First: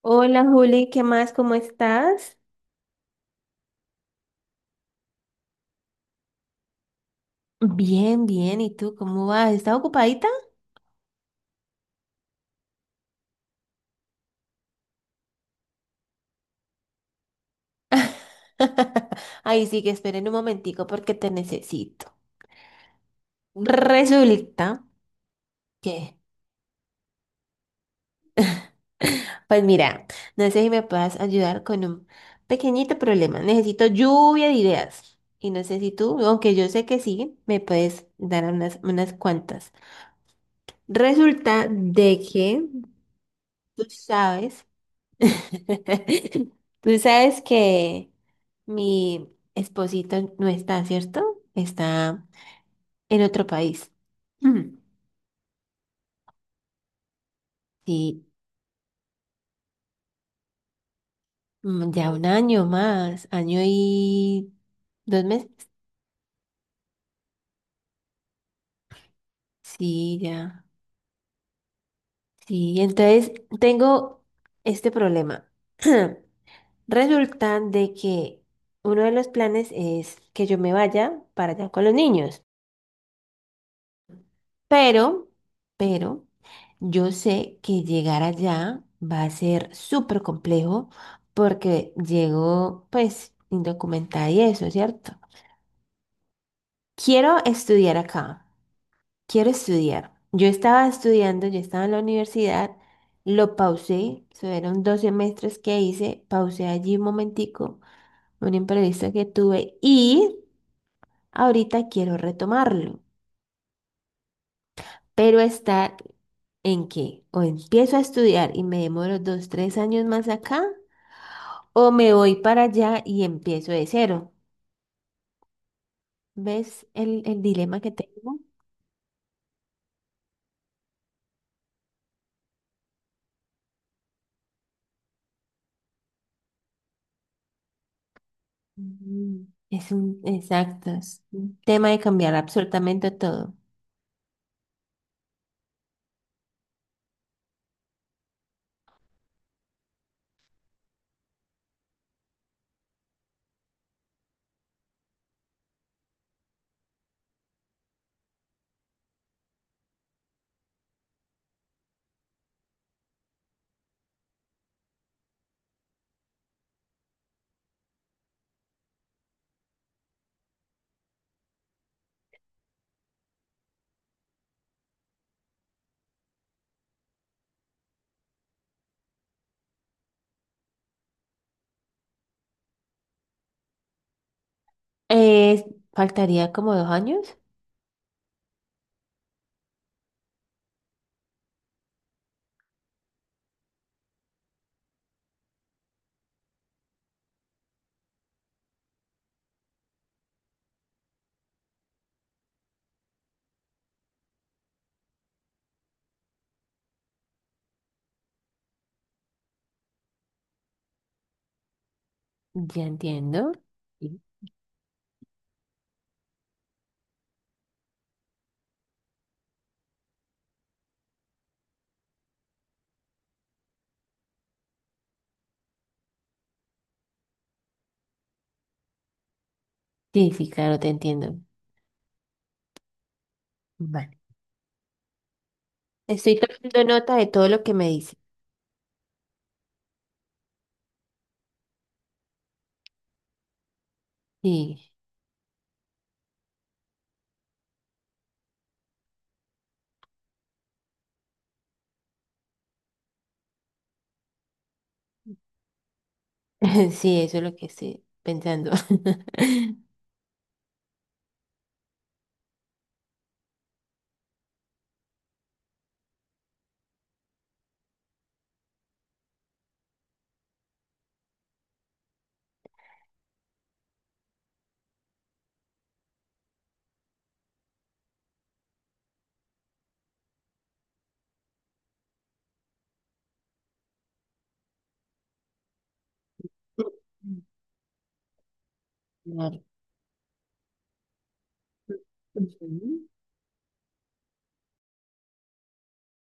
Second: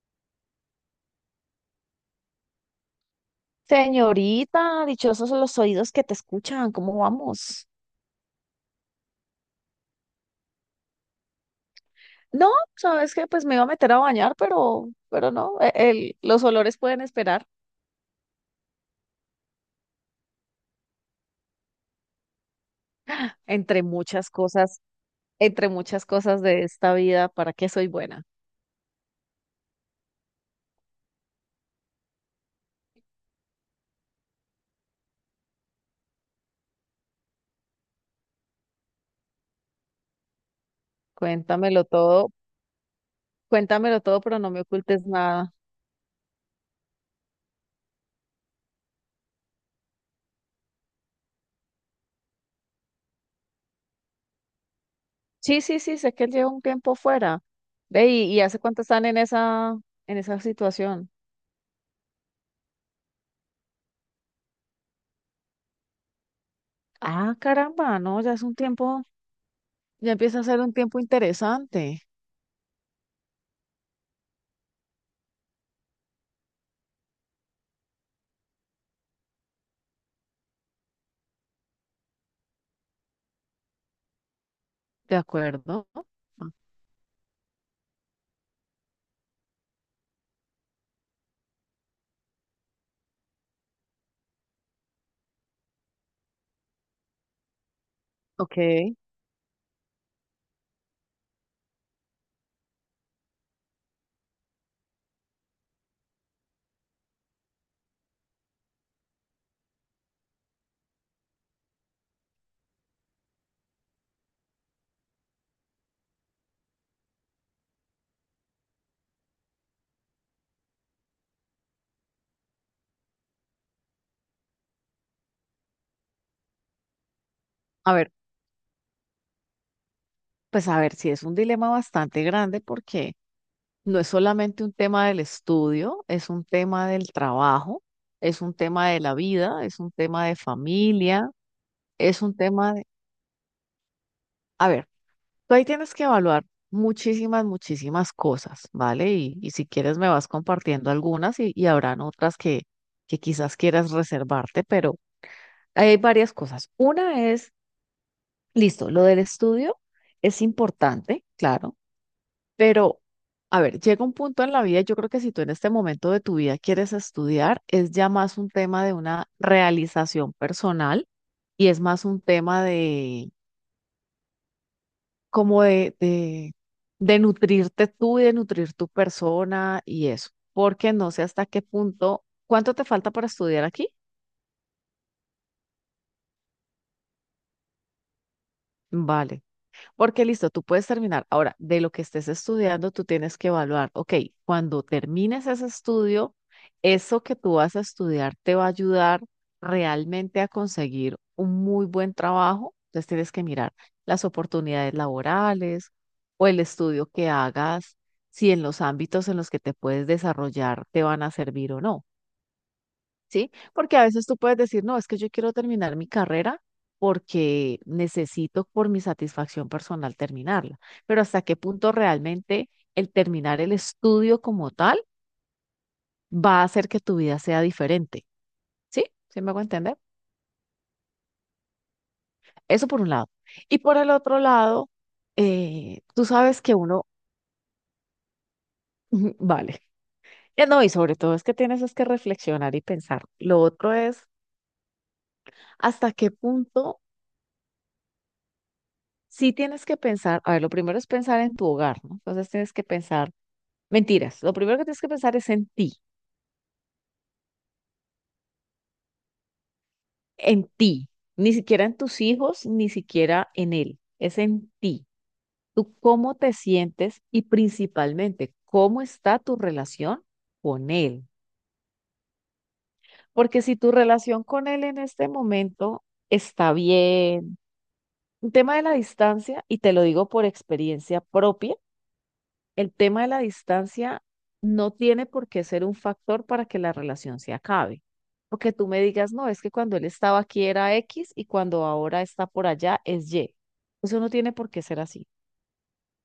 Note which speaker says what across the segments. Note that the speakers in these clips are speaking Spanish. Speaker 1: Hola Juli, ¿qué más? ¿Cómo estás?
Speaker 2: Señorita, dichosos los oídos que te escuchan, ¿cómo vamos?
Speaker 1: Bien, bien. ¿Y tú cómo vas? ¿Estás ocupadita?
Speaker 2: No, sabes que pues me iba a meter a bañar, pero no, los olores pueden esperar
Speaker 1: Ahí sí que esperen un momentico porque te necesito.
Speaker 2: entre muchas
Speaker 1: Resulta
Speaker 2: cosas, entre muchas
Speaker 1: que,
Speaker 2: cosas de esta vida, ¿para qué soy buena?
Speaker 1: pues mira, no sé si me puedas ayudar con un pequeñito problema. Necesito lluvia de ideas. Y no sé si tú, aunque yo sé que sí, me puedes dar unas cuantas. Resulta
Speaker 2: Cuéntamelo
Speaker 1: de
Speaker 2: todo,
Speaker 1: que tú
Speaker 2: cuéntamelo todo, pero no me
Speaker 1: sabes.
Speaker 2: ocultes nada.
Speaker 1: Tú sabes que mi esposito no está, ¿cierto? Está en otro país. Mm.
Speaker 2: Sí, sí, sí, sé que él lleva un tiempo fuera. Ve,
Speaker 1: Sí,
Speaker 2: ¿y hace cuánto están en esa situación?
Speaker 1: ya un año más, año y 2 meses.
Speaker 2: Ah, caramba, no, ya es un tiempo, ya
Speaker 1: Sí,
Speaker 2: empieza a ser
Speaker 1: ya.
Speaker 2: un tiempo interesante,
Speaker 1: Sí, entonces tengo este problema. Resulta de que uno de los planes es que yo me vaya para allá con los niños.
Speaker 2: ¿de
Speaker 1: Pero,
Speaker 2: acuerdo?
Speaker 1: pero, yo sé que llegar allá va a ser súper complejo porque llego, pues, indocumentada y eso, ¿cierto? Quiero estudiar acá,
Speaker 2: Ok,
Speaker 1: quiero estudiar. Yo estaba estudiando, yo estaba en la universidad, lo pausé, fueron dos semestres que hice, pausé allí un momentico, un imprevisto que tuve y ahorita quiero retomarlo. Pero estar en que o empiezo a estudiar y me demoro dos, tres años más acá, o me voy para allá y empiezo de cero. ¿Ves el dilema que
Speaker 2: a ver,
Speaker 1: tengo?
Speaker 2: pues a ver, si es un dilema bastante grande porque no es solamente un tema del estudio, es un tema del trabajo, es un tema de la
Speaker 1: Mm.
Speaker 2: vida, es un tema de
Speaker 1: Exacto, es
Speaker 2: familia,
Speaker 1: un tema de
Speaker 2: es
Speaker 1: cambiar
Speaker 2: un tema de...
Speaker 1: absolutamente todo.
Speaker 2: A ver, tú ahí tienes que evaluar muchísimas, muchísimas cosas, ¿vale? Y si quieres me vas compartiendo algunas y habrán otras que quizás quieras reservarte, pero hay varias cosas. Una es, listo, lo del estudio es importante, claro. Pero, a ver, llega un punto en la vida, yo creo que si tú en este momento de tu vida quieres estudiar, es ya más un tema de una realización personal y es más un tema de como de nutrirte tú y de nutrir tu persona y eso, porque no sé hasta qué punto, ¿cuánto te falta para estudiar aquí?
Speaker 1: Eh, Faltaría como 2 años.
Speaker 2: Vale. Porque listo, tú puedes terminar. Ahora, de lo que estés estudiando, tú tienes que evaluar, ok, cuando termines ese estudio, eso que tú vas a estudiar te va a ayudar realmente a conseguir un muy buen trabajo. Entonces tienes que mirar las oportunidades laborales o el estudio que hagas, si en los ámbitos en los que te puedes desarrollar te van a servir o no.
Speaker 1: Ya
Speaker 2: ¿Sí?
Speaker 1: entiendo.
Speaker 2: Porque a
Speaker 1: Sí.
Speaker 2: veces tú puedes decir, no, es que yo quiero terminar mi carrera porque necesito por mi satisfacción personal terminarla, pero hasta qué punto realmente el terminar el estudio como tal va a hacer que tu vida sea diferente, ¿sí? ¿Sí me hago entender?
Speaker 1: Sí, sí, claro, te entiendo.
Speaker 2: Eso por un lado. Y por el
Speaker 1: Vale.
Speaker 2: otro lado, tú
Speaker 1: Estoy
Speaker 2: sabes que
Speaker 1: tomando
Speaker 2: uno,
Speaker 1: nota de todo lo que me dice.
Speaker 2: vale, ya no, y sobre todo es que tienes es que reflexionar y pensar. Lo otro es,
Speaker 1: Sí,
Speaker 2: ¿hasta qué punto? Sí tienes que pensar, a ver, lo primero es pensar en tu hogar, ¿no? Entonces tienes que pensar, mentiras, lo primero que tienes que pensar es
Speaker 1: sí, eso es lo que estoy pensando.
Speaker 2: en ti, ni siquiera en tus hijos, ni siquiera en él, es en ti. Tú cómo te sientes y principalmente cómo está tu relación con él. Porque si tu relación con él en este momento está bien, un tema de la distancia, y te lo digo por experiencia propia, el tema de la distancia no tiene por qué ser un factor para que la relación se acabe. Porque tú me digas, no, es
Speaker 1: Claro.
Speaker 2: que cuando él estaba aquí era X y cuando ahora está por allá
Speaker 1: Ujú.
Speaker 2: es Y. Eso no tiene por qué ser así.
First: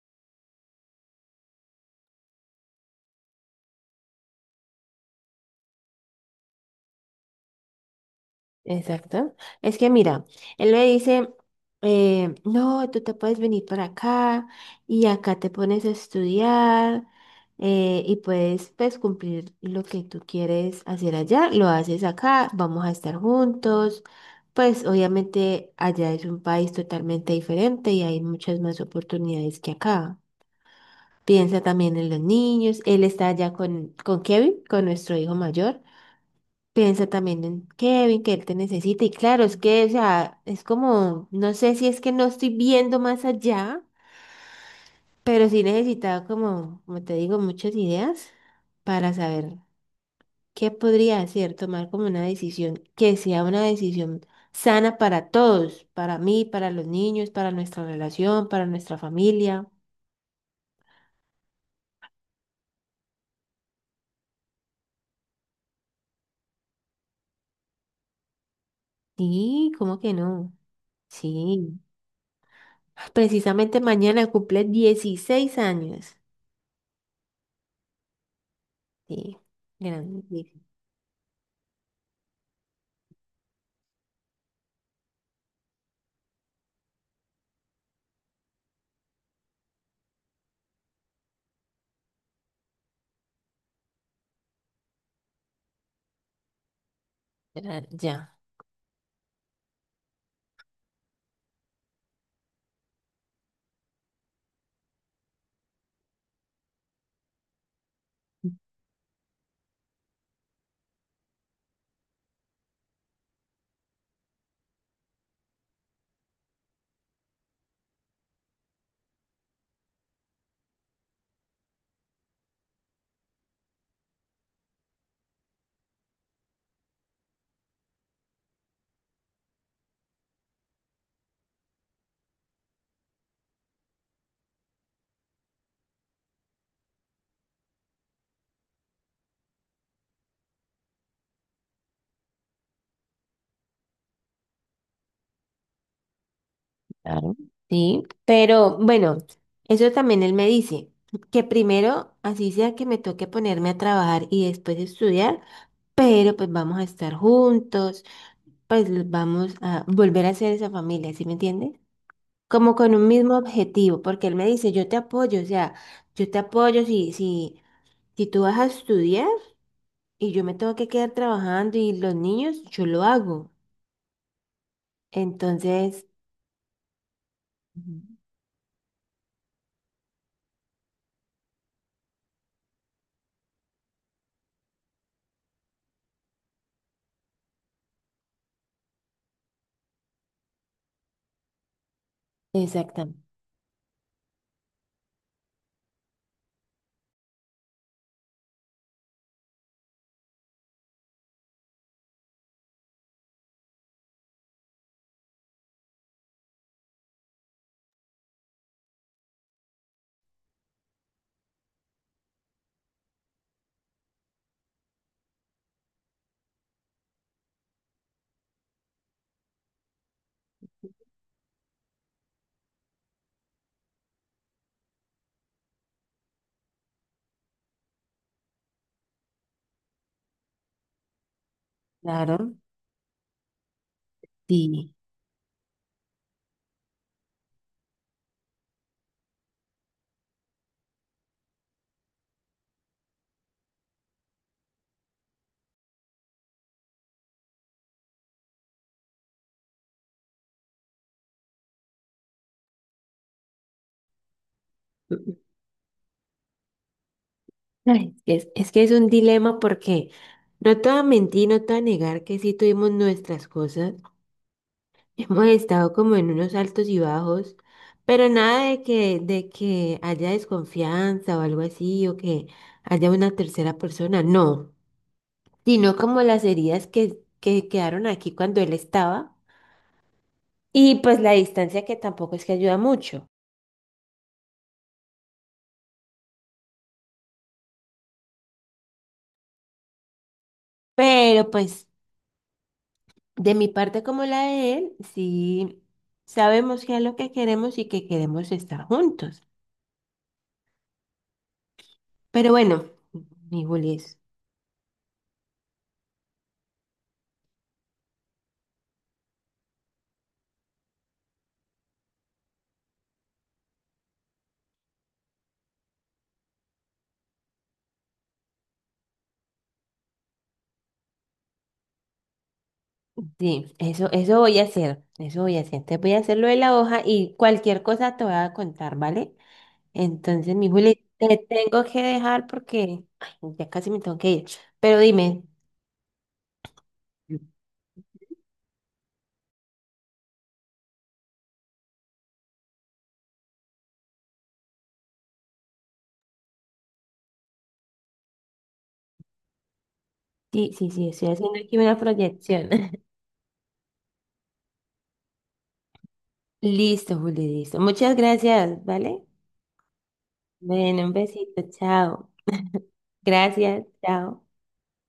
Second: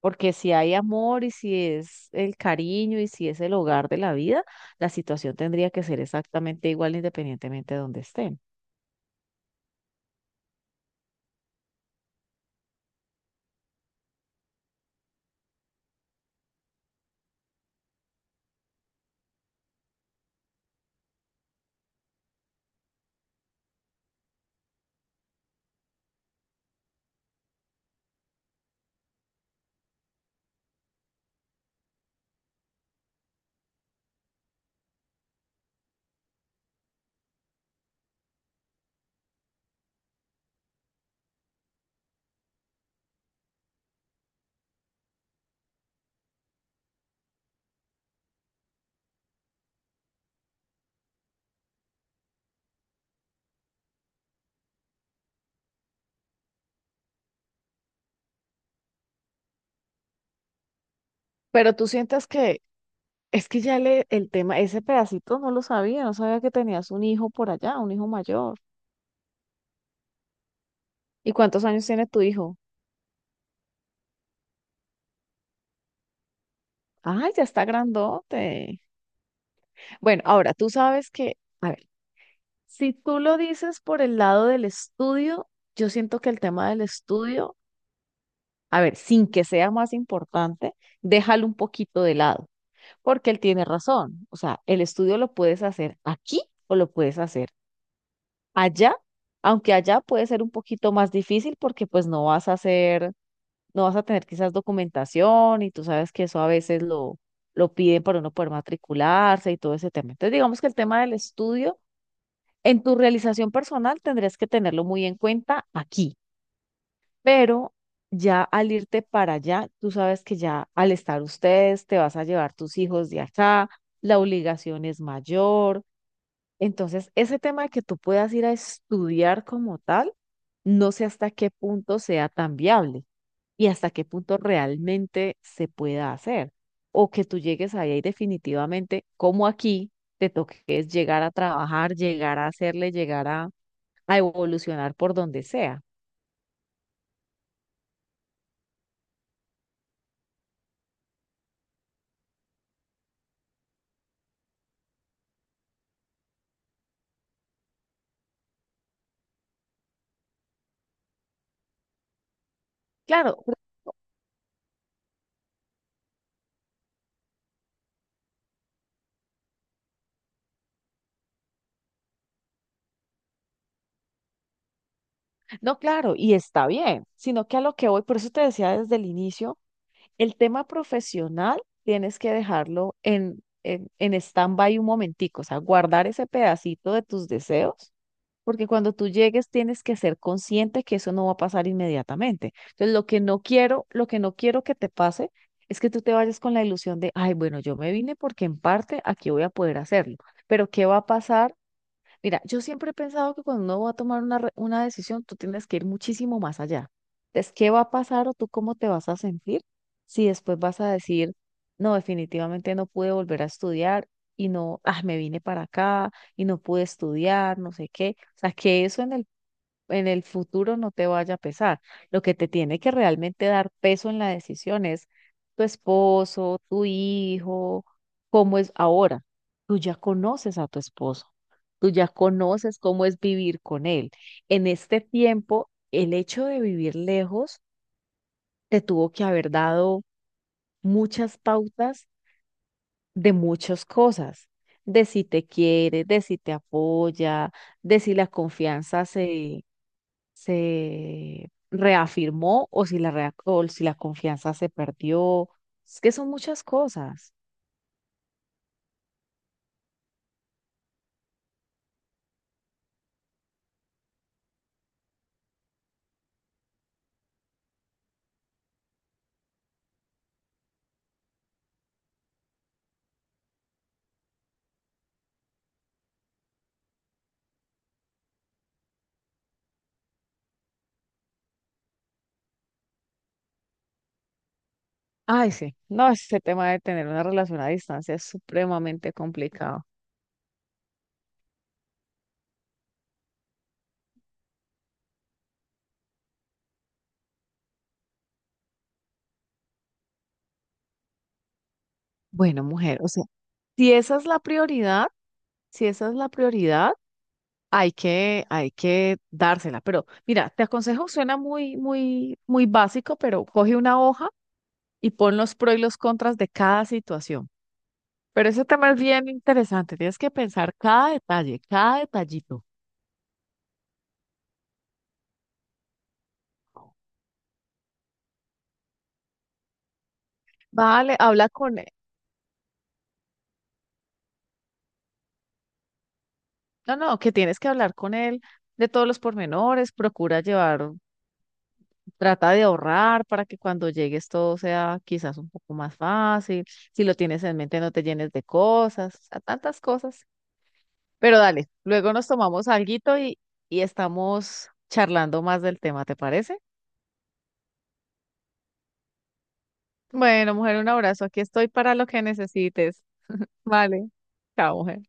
Speaker 2: Porque si hay amor y si es el cariño y si es el hogar de la vida, la situación tendría que ser exactamente igual independientemente de donde estén.
Speaker 1: Exacto. Es que mira, él me dice, no, tú te puedes venir para acá y acá te pones a estudiar, y puedes pues, cumplir lo que tú quieres hacer allá, lo haces acá, vamos a estar juntos. Pues obviamente allá es un país totalmente diferente y hay muchas más oportunidades que acá. Piensa también en los niños. Él está allá con Kevin, con nuestro hijo mayor. Piensa también en Kevin, que él te necesita. Y claro, es que, o sea, es como, no sé si es que no estoy viendo más allá, pero sí necesitaba como, como te digo, muchas ideas para saber qué podría hacer, tomar como una decisión que sea una decisión sana para todos, para mí, para los niños, para nuestra relación, para nuestra familia.
Speaker 2: Pero tú sientas que es que ya le, el tema, ese pedacito no lo sabía, no sabía que tenías un hijo por allá, un hijo mayor.
Speaker 1: Sí, ¿cómo que no?
Speaker 2: ¿Y cuántos
Speaker 1: Sí.
Speaker 2: años tiene tu hijo?
Speaker 1: Precisamente mañana cumple 16 años.
Speaker 2: Ay, ya está grandote.
Speaker 1: Sí,
Speaker 2: Bueno,
Speaker 1: grande.
Speaker 2: ahora tú sabes que, a ver, si tú lo dices por el lado del estudio, yo siento que el tema del estudio, a ver, sin que sea más importante, déjalo un poquito de lado, porque él tiene razón. O sea, el estudio lo puedes hacer aquí o lo puedes hacer
Speaker 1: Ya.
Speaker 2: allá, aunque allá puede ser un poquito más difícil porque pues no vas a hacer, no vas a tener quizás documentación y tú sabes que eso a veces lo piden para uno poder matricularse y todo ese tema. Entonces, digamos que el tema del estudio en tu realización personal tendrías que tenerlo muy en cuenta aquí, pero ya al irte para allá, tú sabes que ya al estar ustedes te vas a llevar tus hijos de acá, la obligación es mayor. Entonces, ese tema de que tú puedas ir a estudiar como tal, no sé hasta qué punto sea tan viable y hasta qué punto realmente se pueda hacer. O que tú llegues ahí y definitivamente, como aquí, te toque es llegar a trabajar, llegar a hacerle, llegar a evolucionar por donde sea.
Speaker 1: Claro. Sí, pero bueno, eso también él me dice, que primero, así sea que me toque ponerme a trabajar y después estudiar, pero pues vamos a estar juntos, pues vamos a volver a ser esa familia, ¿sí me entiendes? Como con un mismo
Speaker 2: Claro,
Speaker 1: objetivo, porque él me dice, yo te apoyo, o sea, yo te apoyo si tú vas a estudiar y yo me tengo que quedar trabajando y los niños, yo lo hago.
Speaker 2: no,
Speaker 1: Entonces,
Speaker 2: claro, y está bien, sino que a lo que
Speaker 1: ujú,
Speaker 2: voy, por eso te decía desde el inicio, el tema profesional tienes que dejarlo en stand-by un momentico, o sea, guardar ese pedacito de tus deseos. Porque cuando tú llegues tienes que ser consciente que eso no va a pasar inmediatamente. Entonces, lo
Speaker 1: exactamente,
Speaker 2: que no quiero, lo que no quiero que te pase es que tú te vayas con la ilusión de, ay, bueno, yo me vine porque en parte aquí voy a poder hacerlo, pero ¿qué va a pasar? Mira, yo siempre he pensado que cuando uno va a tomar una, una decisión, tú tienes que ir muchísimo más allá. Es qué va a pasar o tú cómo te vas a sentir si después vas a decir, no, definitivamente no pude volver a estudiar y no, ah, me vine para acá y no pude estudiar, no sé qué. O sea, que eso en el futuro no te vaya a pesar. Lo que te tiene que realmente dar peso en la decisión es tu esposo, tu hijo, cómo es ahora. Tú ya conoces a tu esposo, tú ya
Speaker 1: claro,
Speaker 2: conoces cómo es vivir con él. En
Speaker 1: sí.
Speaker 2: este tiempo, el hecho de vivir lejos te tuvo que haber dado muchas pautas de muchas cosas, de si te quiere, de si te apoya, de si la confianza se se reafirmó o si la, o si la confianza se perdió. Es que son muchas cosas.
Speaker 1: Ay, es que es un dilema porque no te voy a mentir, no te voy a negar que sí tuvimos nuestras cosas. Hemos estado como en unos altos y bajos, pero nada de que haya desconfianza o algo así, o que haya una tercera persona, no, sino como las heridas que quedaron aquí cuando él estaba, y pues la distancia, que tampoco es que ayuda mucho,
Speaker 2: Ay, sí, no, ese tema de tener una relación a distancia es supremamente complicado.
Speaker 1: pero pues... De mi parte como la de él, sí sabemos qué es lo que queremos y que queremos estar juntos. Pero
Speaker 2: Bueno,
Speaker 1: bueno,
Speaker 2: mujer, o sea,
Speaker 1: mi
Speaker 2: si
Speaker 1: Julis,
Speaker 2: esa es la prioridad, si esa es la prioridad, hay que dársela. Pero mira, te aconsejo, suena muy, muy, muy básico, pero coge una hoja y pon los pros y los contras de cada situación. Pero ese tema es bien interesante, tienes que pensar cada detalle, cada detallito.
Speaker 1: sí, eso voy a hacer, eso voy a hacer. Te voy a hacer lo de la hoja y cualquier cosa te voy a contar, ¿vale? Entonces, mi Juli,
Speaker 2: Vale,
Speaker 1: te
Speaker 2: habla con
Speaker 1: tengo
Speaker 2: él.
Speaker 1: que dejar porque ay, ya casi me tengo que ir. Pero dime,
Speaker 2: No, no, que tienes que hablar con él de todos los pormenores, procura llevar, trata de ahorrar para que cuando llegues todo sea quizás un poco más fácil. Si lo tienes en mente, no te llenes de cosas, o sea, tantas cosas.
Speaker 1: sí, sí, sí, estoy
Speaker 2: Pero
Speaker 1: haciendo
Speaker 2: dale,
Speaker 1: aquí una
Speaker 2: luego nos tomamos
Speaker 1: proyección.
Speaker 2: alguito y estamos charlando más del tema, ¿te parece?
Speaker 1: Listo, Juli, listo. Muchas gracias, ¿vale?
Speaker 2: Bueno, mujer, un
Speaker 1: Bueno, un
Speaker 2: abrazo. Aquí
Speaker 1: besito,
Speaker 2: estoy para lo que
Speaker 1: chao.
Speaker 2: necesites.
Speaker 1: Gracias,
Speaker 2: Vale,
Speaker 1: chao.
Speaker 2: chao, mujer.